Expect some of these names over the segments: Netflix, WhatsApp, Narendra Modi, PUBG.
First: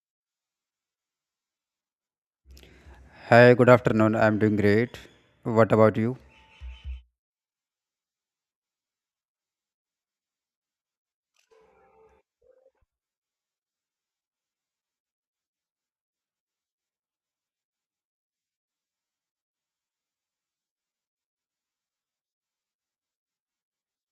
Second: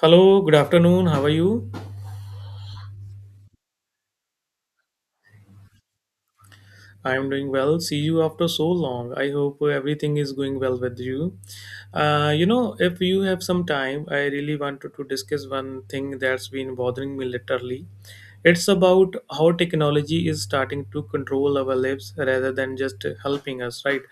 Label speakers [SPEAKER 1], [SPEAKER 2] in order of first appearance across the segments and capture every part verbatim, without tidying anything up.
[SPEAKER 1] Hello, good afternoon. How are you?
[SPEAKER 2] Hi, good afternoon. I'm doing great. What about you?
[SPEAKER 1] I am doing well. See you after so long. I hope uh, everything is going well with you. Uh, you know, if you have some time, I really wanted to discuss one thing that's been bothering me literally. It's about how technology is starting to control our lives rather than just helping us, right?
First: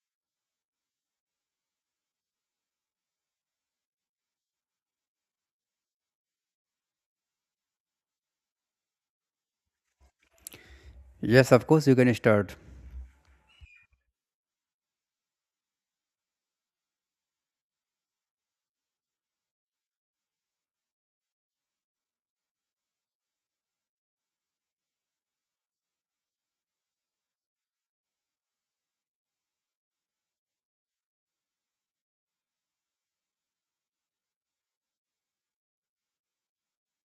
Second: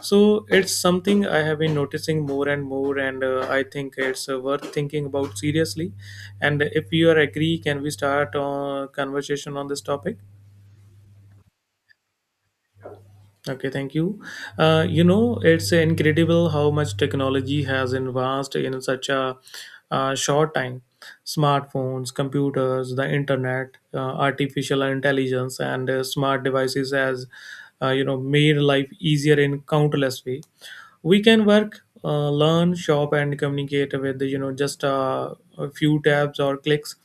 [SPEAKER 1] So it's something I have been noticing more and more, and uh, I think it's uh, worth thinking about seriously. And if you are agree, can we start a conversation on this topic?
[SPEAKER 2] Yes, of course, you can start.
[SPEAKER 1] Okay, thank you. Uh, you know, it's incredible how much technology has advanced in such a uh, short time. Smartphones, computers, the internet, uh, artificial intelligence, and uh, smart devices has, uh, you know, made life easier in countless ways. We can work, uh, learn, shop, and communicate with you know just uh, a few tabs or clicks.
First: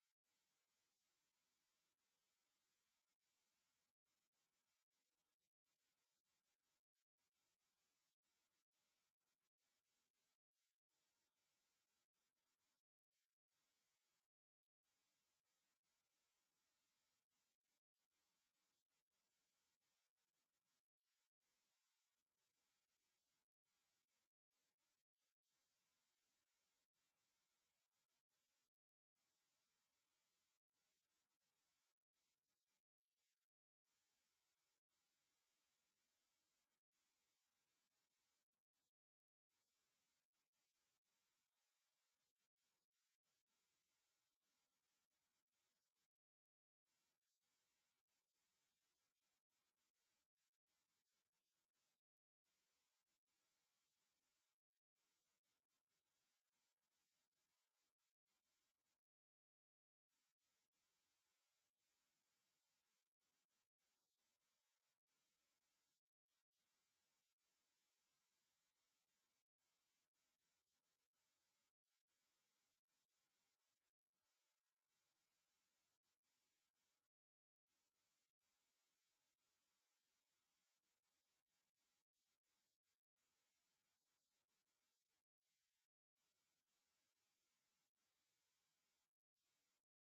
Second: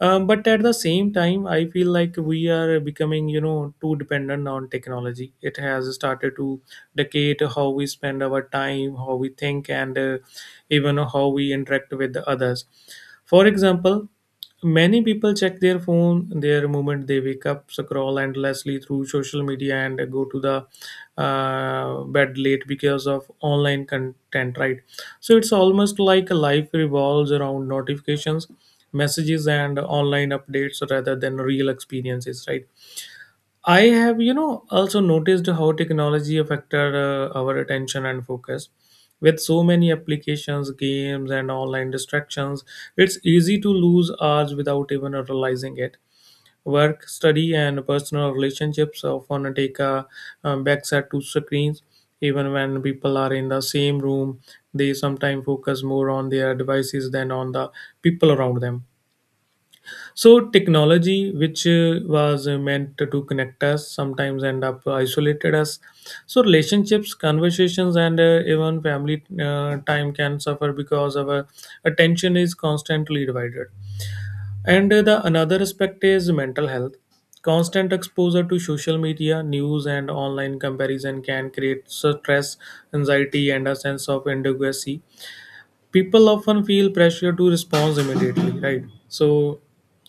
[SPEAKER 1] um, But at the same time, I feel like we are becoming you know too dependent on technology. It has started to dictate how we spend our time, how we think, and uh, even how we interact with the others. For example, many people check their phone their moment they wake up, scroll endlessly through social media, and go to the uh, bed late because of online content, right? So it's almost like life revolves around notifications, messages, and online updates rather than real experiences, right? I have, you know, also noticed how technology affected uh, our attention and focus. With so many applications, games, and online distractions, it's easy to lose hours without even realizing it. Work, study, and personal relationships often take a um, backseat to screens. Even when people are in the same room, they sometimes focus more on their devices than on the people around them. So technology, which uh, was uh, meant to connect us, sometimes end up isolated us. So relationships, conversations, and uh, even family uh, time can suffer because our attention is constantly divided. And uh, the another aspect is mental health. Constant exposure to social media, news, and online comparison can create stress, anxiety, and a sense of inadequacy. People often feel pressure to respond immediately, right? So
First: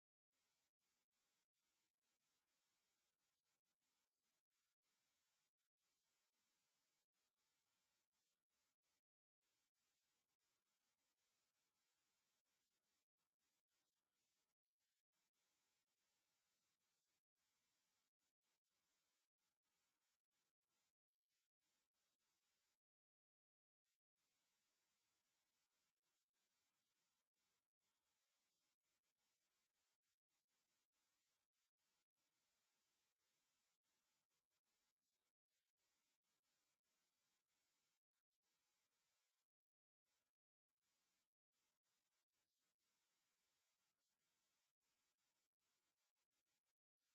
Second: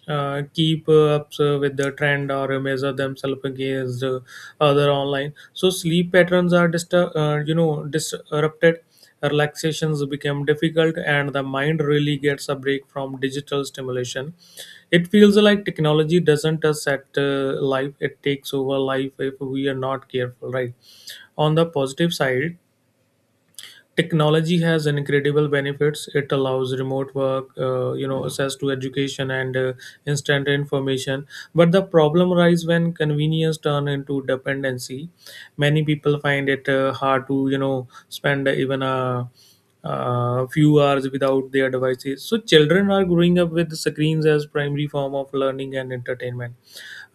[SPEAKER 1] uh, keep uh, up uh, with the trend, or uh, measure themselves against uh, other online. So sleep patterns are distur- uh, you know disrupted, relaxations become difficult, and the mind really gets a break from digital stimulation. It feels like technology doesn't set uh, life, it takes over life if we are not careful, right? On the positive side, technology has incredible benefits. It allows remote work, uh, you know, access to education, and uh, instant information. But the problem arises when convenience turn into dependency. Many people find it uh, hard to, you know, spend even a uh, few hours without their devices. So children are growing up with screens as primary form of learning and entertainment,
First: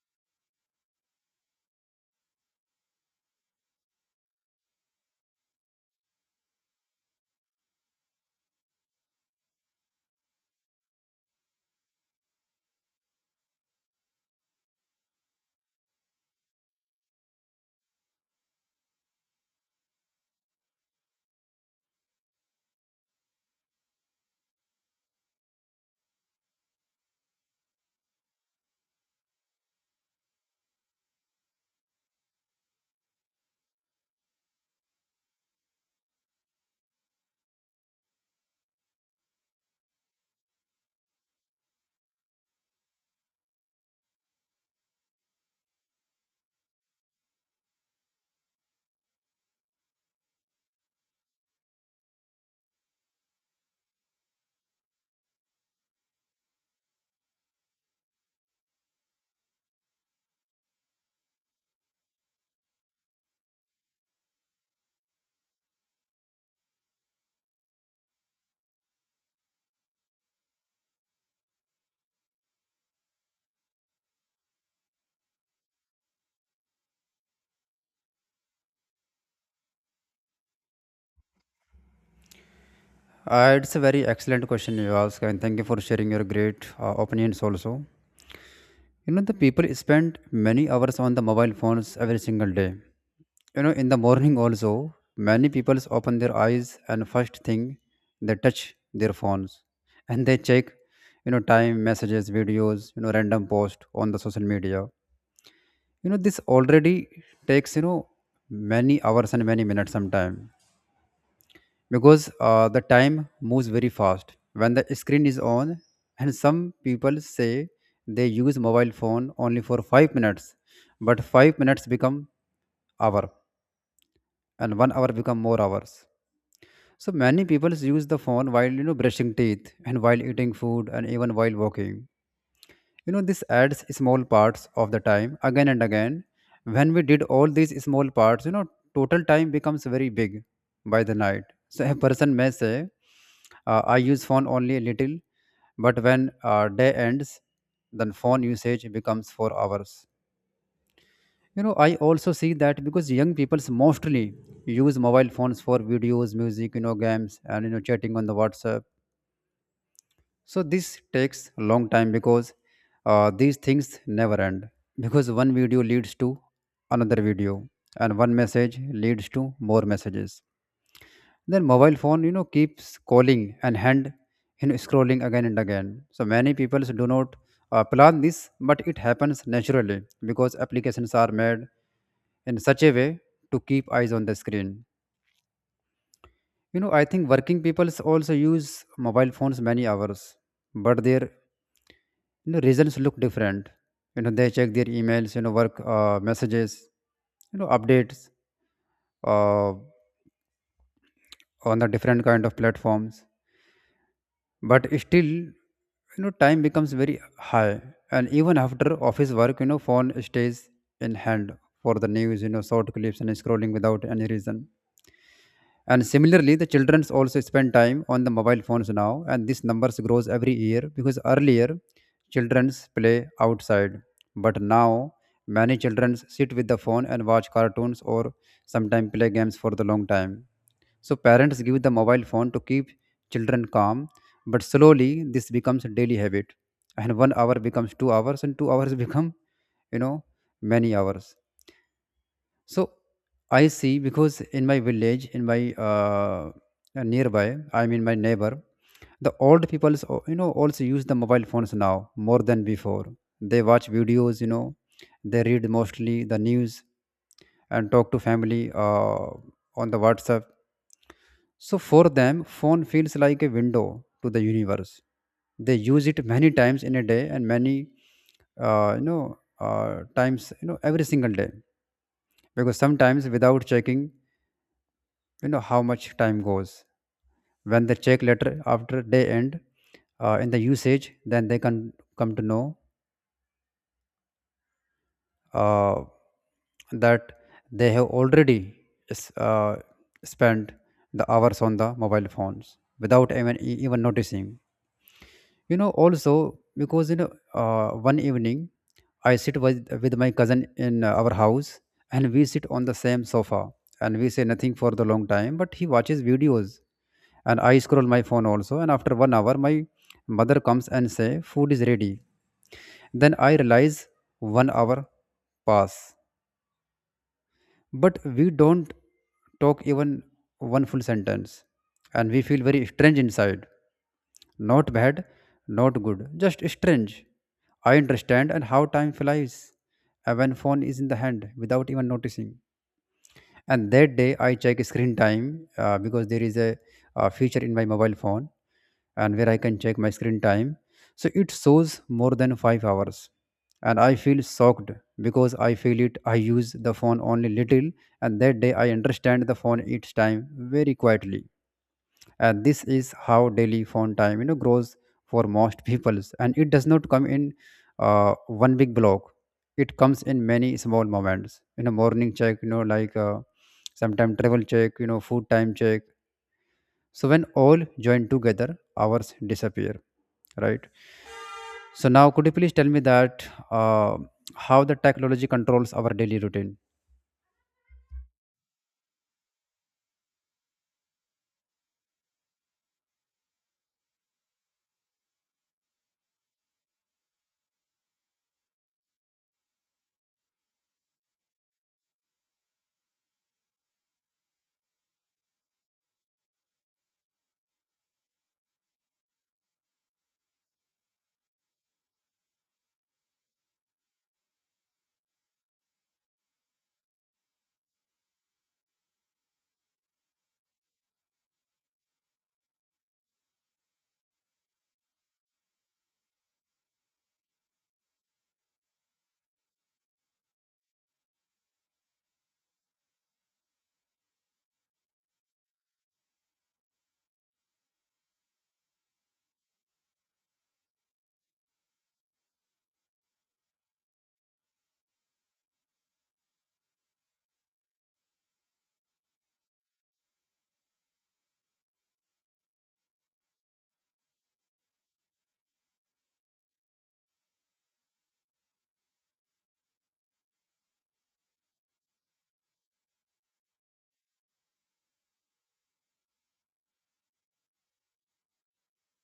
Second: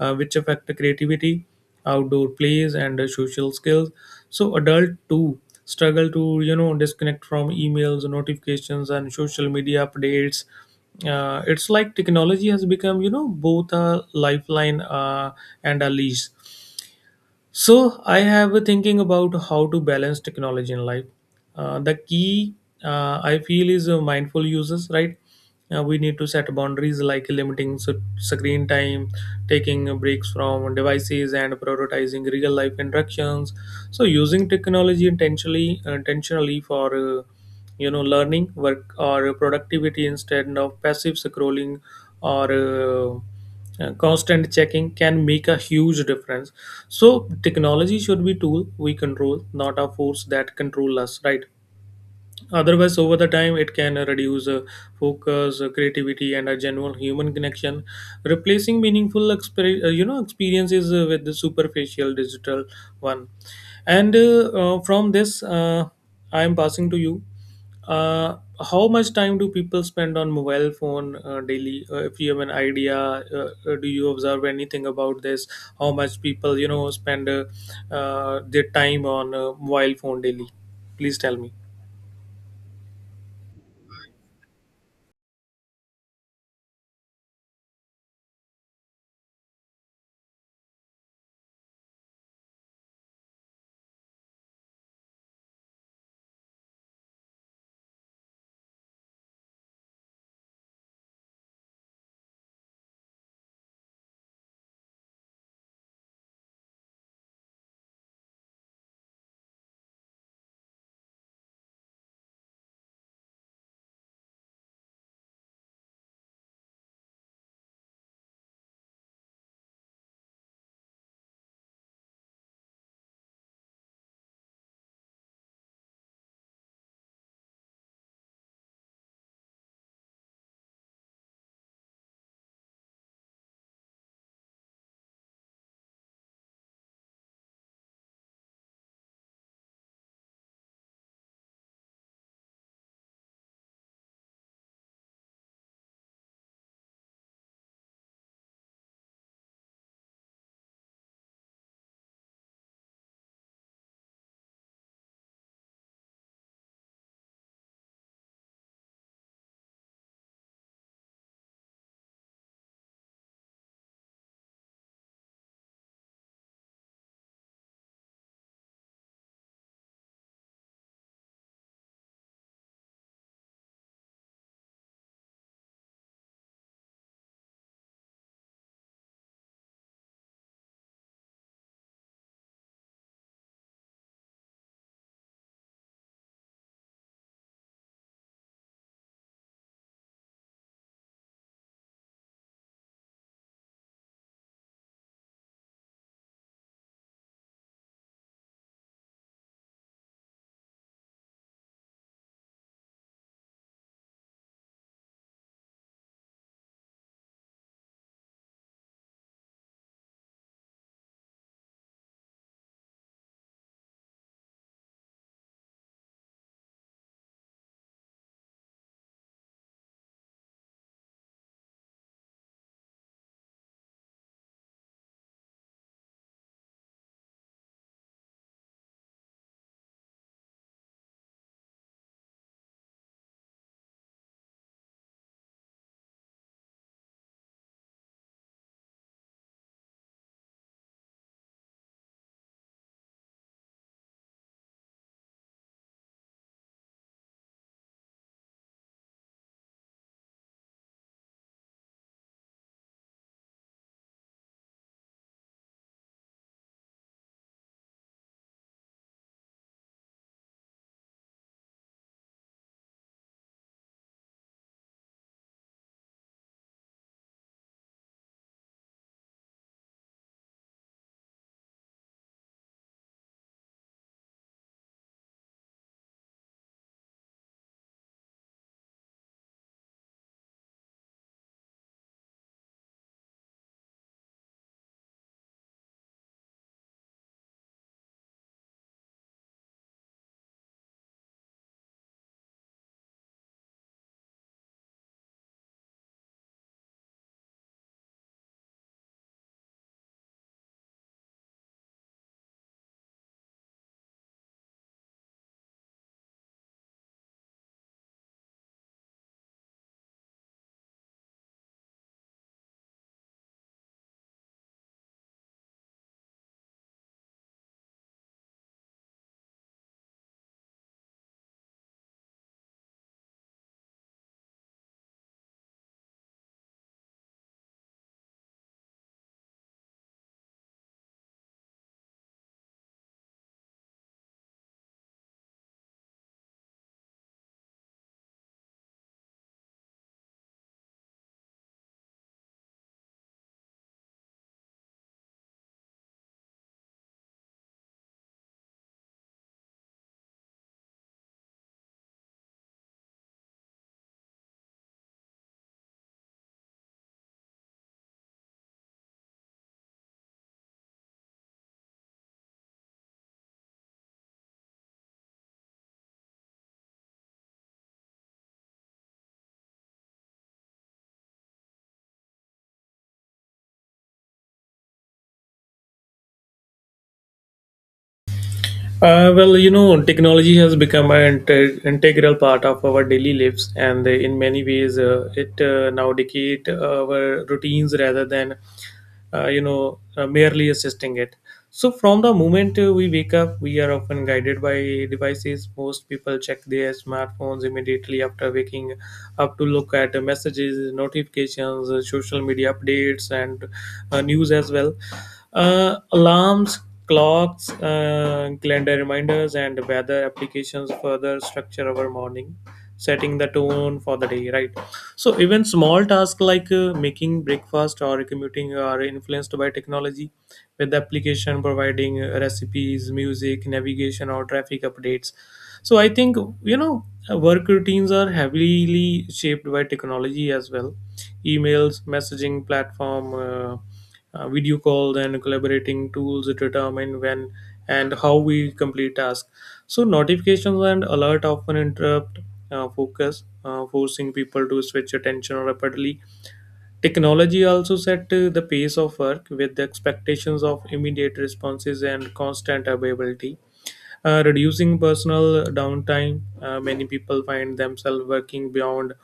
[SPEAKER 1] uh, which affect creativity, outdoor plays, and uh, social skills. So adult too struggle to you know disconnect from emails, notifications, and social media updates. Uh, it's like technology has become you know both a lifeline uh, and a leash. So I have been thinking about how to balance technology in life. Uh, the key, uh, I feel, is uh, mindful uses, right? Uh, we need to set boundaries, like limiting s- screen time, taking breaks from devices, and prioritizing real life interactions. So using technology intentionally, uh, intentionally for uh, you know learning, work, or productivity instead of passive scrolling or uh, uh, constant checking can make a huge difference. So technology should be tool we control, not a force that control us, right? Otherwise, over the time, it can uh, reduce uh, focus, uh, creativity, and a general human connection, replacing meaningful exper- uh, you know experiences uh, with the superficial digital one. And uh, uh, from this, uh, I am passing to you. Uh, how much time do people spend on mobile phone uh, daily? Uh, if you have an idea, uh, uh, do you observe anything about this? How much people you know spend uh, uh, their time on uh, mobile phone daily? Please tell me.
[SPEAKER 2] Uh, it's a very excellent question you ask, and thank you for sharing your great uh, opinions also. You know, the people spend many hours on the mobile phones every single day. You know, in the morning also, many people open their eyes and first thing they touch their phones and they check, you know, time, messages, videos, you know, random post on the social media. You know, this already takes, you know, many hours and many minutes sometime, because uh, the time moves very fast when the screen is on. And some people say they use mobile phone only for five minutes, but five minutes become hour, and one hour become more hours. So many people use the phone while, you know, brushing teeth, and while eating food, and even while walking. You know, this adds small parts of the time again and again. When we did all these small parts, you know, total time becomes very big by the night. So a person may say, uh, I use phone only a little, but when uh, day ends, then phone usage becomes four hours. You know, I also see that because young people mostly use mobile phones for videos, music, you know, games, and you know, chatting on the WhatsApp. So this takes a long time, because uh, these things never end. Because one video leads to another video, and one message leads to more messages. Then mobile phone, you know, keeps calling and hand, you know, scrolling again and again. So many people do not uh, plan this, but it happens naturally, because applications are made in such a way to keep eyes on the screen. You know, I think working people also use mobile phones many hours, but their, you know, reasons look different. You know, they check their emails, you know, work uh, messages, you know, updates uh, on the different kind of platforms. But still, you know, time becomes very high. And even after office work, you know, phone stays in hand for the news, you know, short clips and scrolling without any reason. And similarly the children also spend time on the mobile phones now, and this numbers grows every year, because earlier children play outside, but now many children sit with the phone and watch cartoons, or sometimes play games for the long time. So parents give the mobile phone to keep children calm, but slowly this becomes a daily habit, and one hour becomes two hours, and two hours become, you know, many hours. So I see, because in my village, in my uh, uh, nearby, I mean my neighbor, the old people, you know, also use the mobile phones now more than before. They watch videos, you know, they read mostly the news and talk to family uh, on the WhatsApp. So for them, phone feels like a window to the universe. They use it many times in a day, and many, uh, you know, uh, times, you know, every single day. Because sometimes without checking, you know how much time goes. When they check later after day end uh, in the usage, then they can come to know uh, that they have already s- uh, spent the hours on the mobile phones without even e- even noticing. You know also, because you know, uh, one evening I sit with, with my cousin in uh, our house, and we sit on the same sofa, and we say nothing for the long time, but he watches videos and I scroll my phone also. And after one hour my mother comes and say food is ready. Then I realize one hour pass, but we don't talk even one full sentence, and we feel very strange inside. Not bad, not good, just strange. I understand and how time flies uh, when phone is in the hand without even noticing. And that day I check screen time, uh, because there is a, uh, feature in my mobile phone, and where I can check my screen time. So it shows more than five hours, and I feel shocked, because I feel it I use the phone only little. And that day I understand the phone each time very quietly. And this is how daily phone time, you know, grows for most peoples. And it does not come in uh, one big block. It comes in many small moments, you know, morning check, you know, like uh, sometime travel check, you know, food time check. So when all join together, hours disappear, right? So now could you please tell me that uh, how the technology controls our daily routine?
[SPEAKER 1] Uh, well, you know, technology has become an inte- integral part of our daily lives, and in many ways, uh, it uh, now dictate our routines rather than, uh, you know, uh, merely assisting it. So from the moment uh, we wake up, we are often guided by devices. Most people check their smartphones immediately after waking up to look at uh, messages, notifications, uh, social media updates, and uh, news as well. Uh, alarms, clocks, uh, calendar reminders, and weather applications further structure our morning, setting the tone for the day, right? So even small tasks like uh, making breakfast or commuting are influenced by technology, with the application providing uh, recipes, music, navigation, or traffic updates. So I think, you know, work routines are heavily shaped by technology as well. Emails, messaging platform, uh, uh, video calls, and collaborating tools determine when and how we complete tasks. So notifications and alert often interrupt uh, focus, uh, forcing people to switch attention rapidly. Technology also set uh, the pace of work, with the expectations of immediate responses and constant availability uh, reducing personal downtime. Uh, many people find themselves working beyond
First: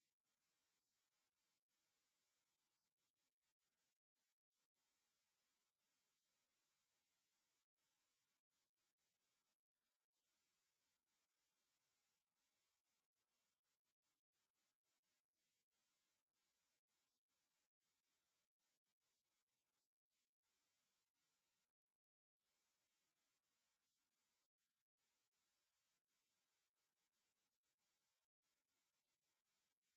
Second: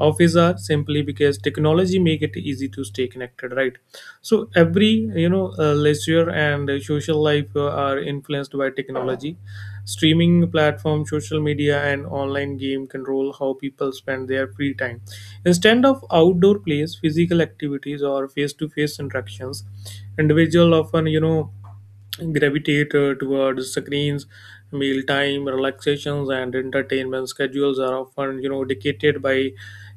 [SPEAKER 1] office hours simply because technology make it easy to stay connected, right? So every you know uh, leisure and uh, social life uh, are influenced by technology. Streaming platforms, social media, and online game control how people spend their free time. Instead of outdoor plays, physical activities, or face-to-face interactions, individual often you know gravitate uh, towards screens. Mealtime, relaxations, and entertainment schedules are often you know dictated by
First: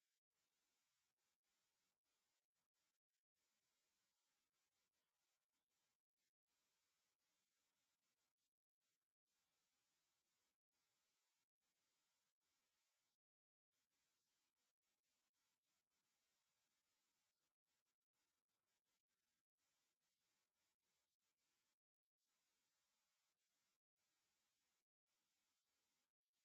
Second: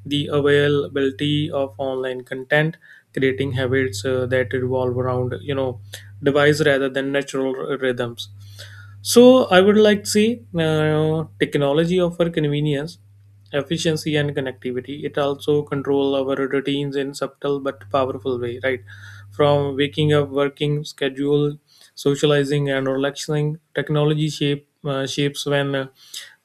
[SPEAKER 1] the availability of online content, creating habits uh, that revolve around you know device rather than natural r- rhythms. So I would like to say, uh, technology offer convenience, efficiency, and connectivity. It also control our routines in subtle but powerful way, right? From waking up, working schedule, socializing, and relaxing, technology shape uh, shapes when, uh,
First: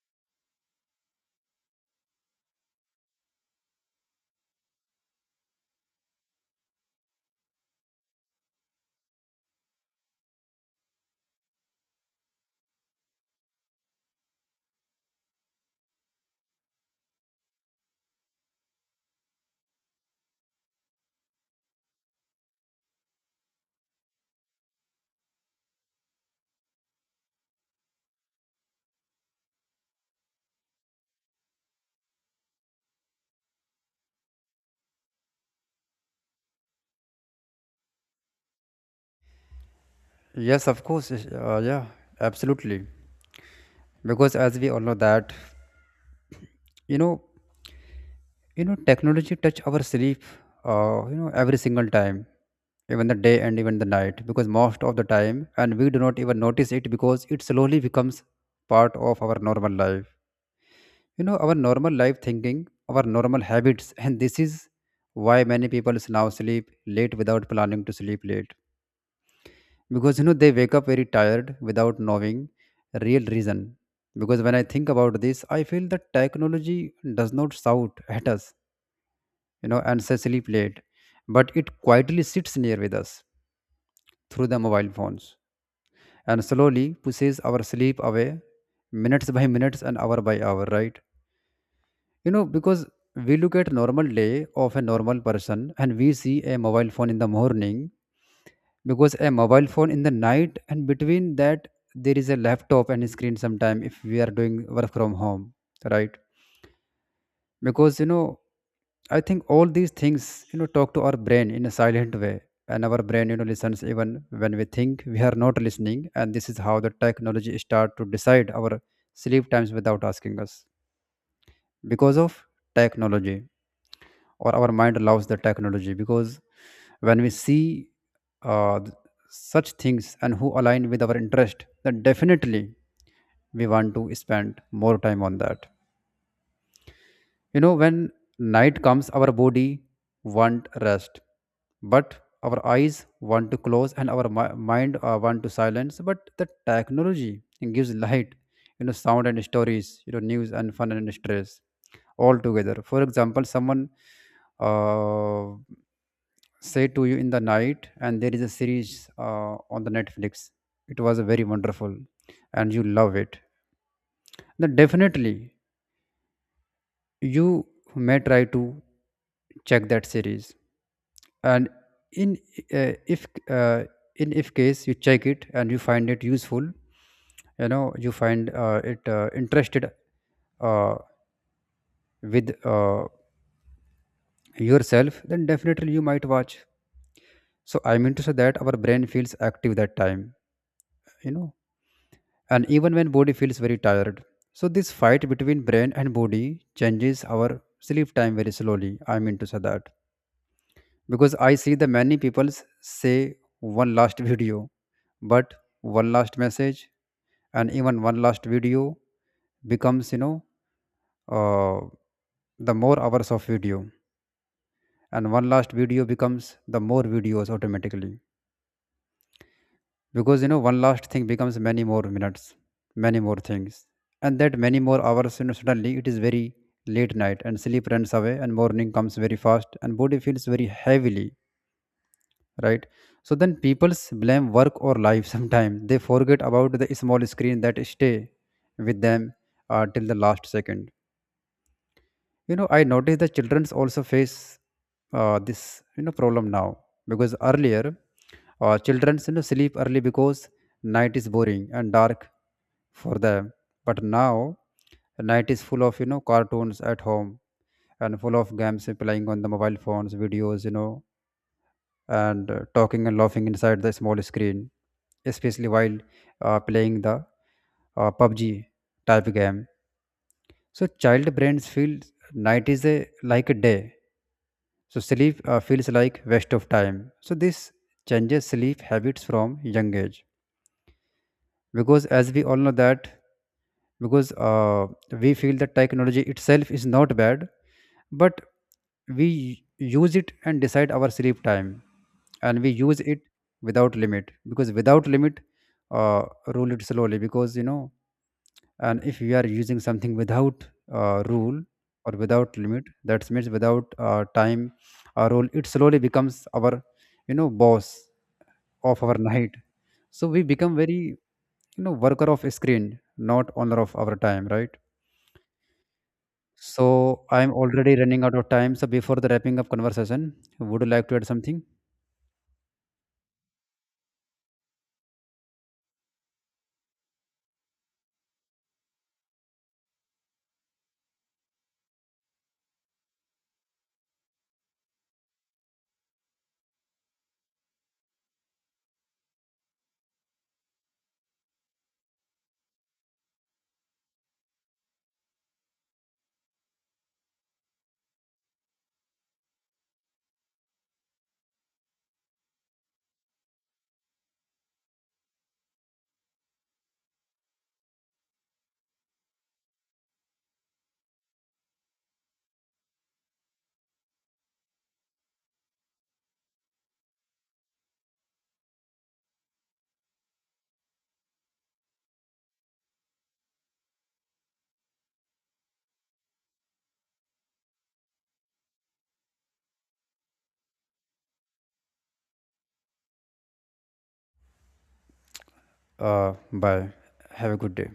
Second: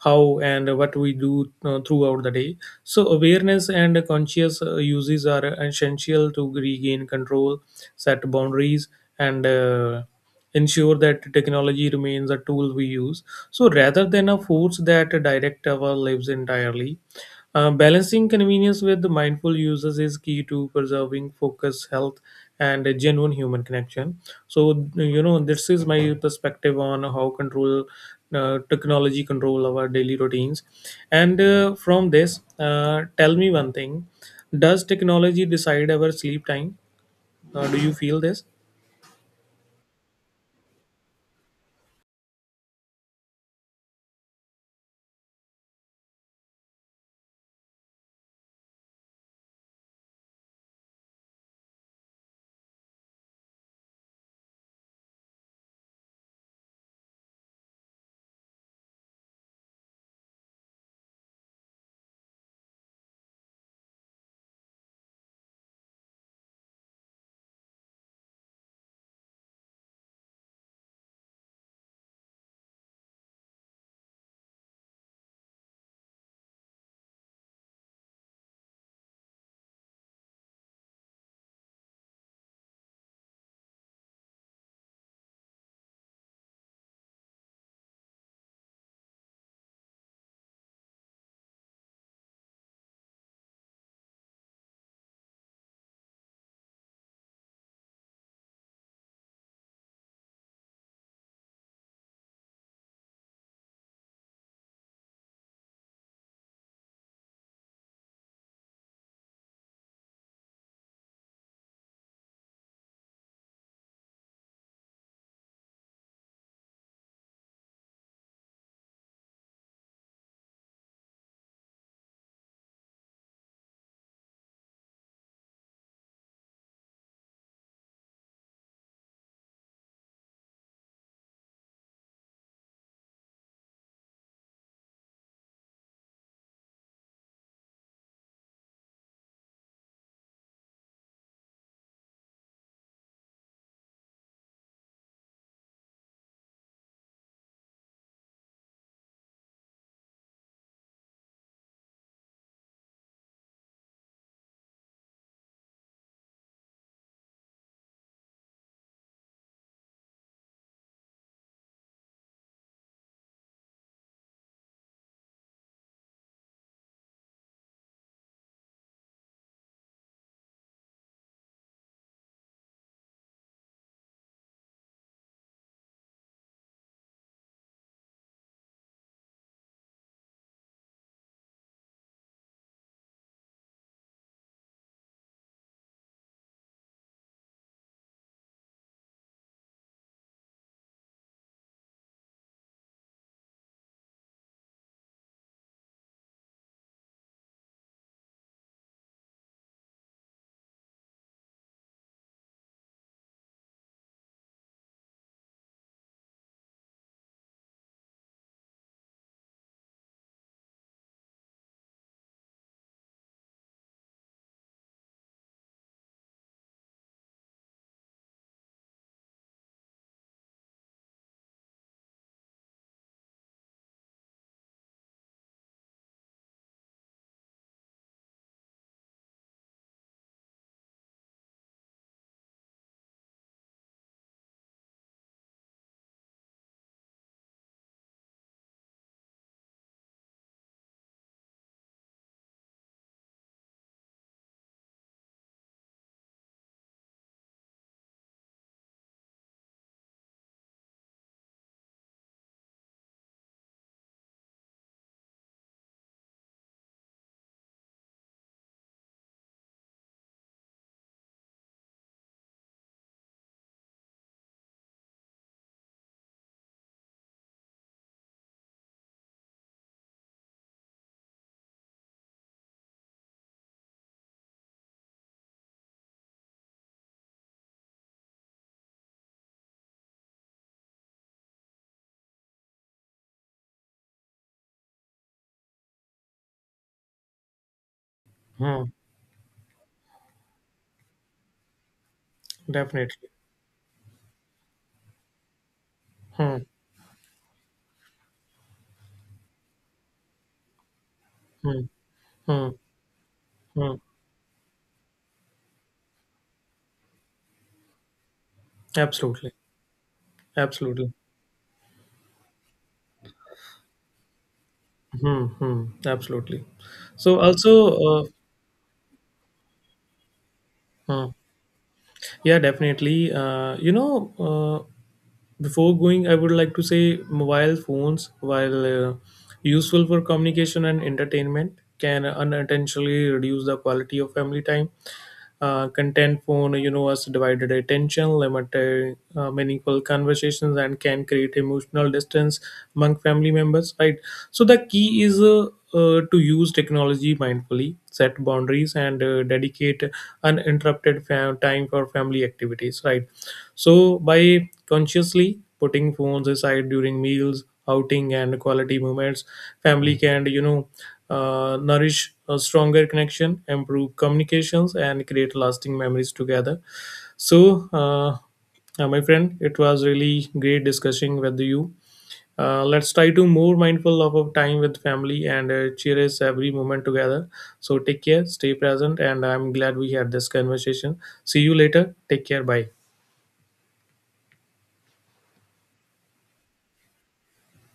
[SPEAKER 1] how, and what we do uh, throughout the day. So awareness and conscious uh, uses are essential to regain control, set boundaries, and uh, ensure that technology remains a tool we use, so rather than a force that direct our lives entirely. Uh, balancing convenience with the mindful users is key to preserving focus, health, and a genuine human connection. So, you know, this is my perspective on how control uh, technology control our daily routines. And uh, from this, uh, tell me one thing: does technology decide our sleep time? Uh, do you feel this?
[SPEAKER 2] Yes, of course, uh, yeah, absolutely. Because as we all know that, you know, You know, technology touch our sleep, uh, you know, every single time, even the day and even the night, because most of the time, and we do not even notice it, because it slowly becomes part of our normal life. You know, our normal life thinking, our normal habits, and this is why many people now sleep late without planning to sleep late. Because, you know, they wake up very tired without knowing real reason. Because when I think about this, I feel that technology does not shout at us, you know, and Cecily played, but it quietly sits near with us through the mobile phones, and slowly pushes our sleep away minutes by minutes and hour by hour, right? You know, because we look at normal day of a normal person, and we see a mobile phone in the morning, because a mobile phone in the night, and between that there is a laptop and screen sometime if we are doing work from home, right? Because, you know, I think all these things, you know, talk to our brain in a silent way, and our brain, you know, listens even when we think we are not listening. And this is how the technology start to decide our sleep times without asking us. Because of technology, or our mind allows the technology, because when we see uh, th- such things and who align with our interest, then definitely we want to spend more time on that. You know, when night comes, our body want rest, but our eyes want to close, and our mi- mind uh, want to silence. But the technology gives light, you know, sound and stories, you know, news and fun and stress, all together. For example, someone uh, say to you in the night, and there is a series uh, on the Netflix. It was very wonderful, and you love it. Then definitely you may try to check that series, and in uh, if uh, in if case you check it and you find it useful, you know, you find uh, it uh, interested uh, with uh, yourself, then definitely you might watch. So I mean to say that our brain feels active that time, you know, and even when body feels very tired. So this fight between brain and body changes our sleep time very slowly, I mean to say that. Because I see the many people say one last video, but one last message, and even one last video becomes, you know, uh, the more hours of video, and one last video becomes the more videos automatically. Because, you know, one last thing becomes many more minutes, many more things, and that many more hours, you know, suddenly it is very late night, and sleep runs away, and morning comes very fast, and body feels very heavily, right? So then people's blame work or life. Sometimes they forget about the small screen that stay with them uh, till the last second. You know, I notice the childrens also face uh, this, you know, problem now. Because earlier uh, childrens, you know, sleep early, because night is boring and dark for them. But now night is full of, you know, cartoons at home, and full of games uh, playing on the mobile phones, videos, you know, and uh, talking and laughing inside the small screen, especially while uh, playing the uh, P U B G type game. So child brains feel night is a, like a day. So sleep uh, feels like waste of time. So this changes sleep habits from young age. Because as we all know that, because uh, we feel that technology itself is not bad, but
[SPEAKER 1] Hmm,
[SPEAKER 2] we use it and decide our sleep time, and we use
[SPEAKER 1] definitely.
[SPEAKER 2] it without limit. Because without limit uh,
[SPEAKER 1] Hmm,
[SPEAKER 2] rule it slowly, because you know, and if we are using something without uh, rule
[SPEAKER 1] hmm,
[SPEAKER 2] or without
[SPEAKER 1] hmm,
[SPEAKER 2] limit, that means
[SPEAKER 1] hmm.
[SPEAKER 2] without uh, time or rule, it slowly becomes our, you know, boss of our
[SPEAKER 1] Absolutely.
[SPEAKER 2] night. So we become very,
[SPEAKER 1] Absolutely.
[SPEAKER 2] you know, worker of screen, not owner of our time, right?
[SPEAKER 1] Hmm, hmm, absolutely.
[SPEAKER 2] So
[SPEAKER 1] So
[SPEAKER 2] I'm
[SPEAKER 1] also,
[SPEAKER 2] already running
[SPEAKER 1] uh,
[SPEAKER 2] out of time. So before the wrapping up conversation, would you like to add
[SPEAKER 1] hmm.
[SPEAKER 2] something?
[SPEAKER 1] Yeah, definitely. Uh, you know, uh, Before going, I would like to say mobile phones, while uh, useful for communication and entertainment, can unintentionally reduce the quality of family time. Uh, content phone, you know, has divided attention, limited uh, meaningful conversations, and can create emotional distance among family members, right? So the key is uh, uh, to use technology mindfully, set boundaries, and uh, dedicate uninterrupted fam- time for family activities, right? So by consciously putting phones aside during meals, outing, and quality moments, family can, you know uh, nourish a stronger connection, improve communications, and create lasting memories together. So uh, uh, my friend, it was really great discussing with you. Uh, let's try to more mindful of our time with family and uh, cherish every moment together. So take care, stay present, and I'm glad we had this conversation. See you later. Take care. Bye.
[SPEAKER 2] Uh, bye. Have a good day.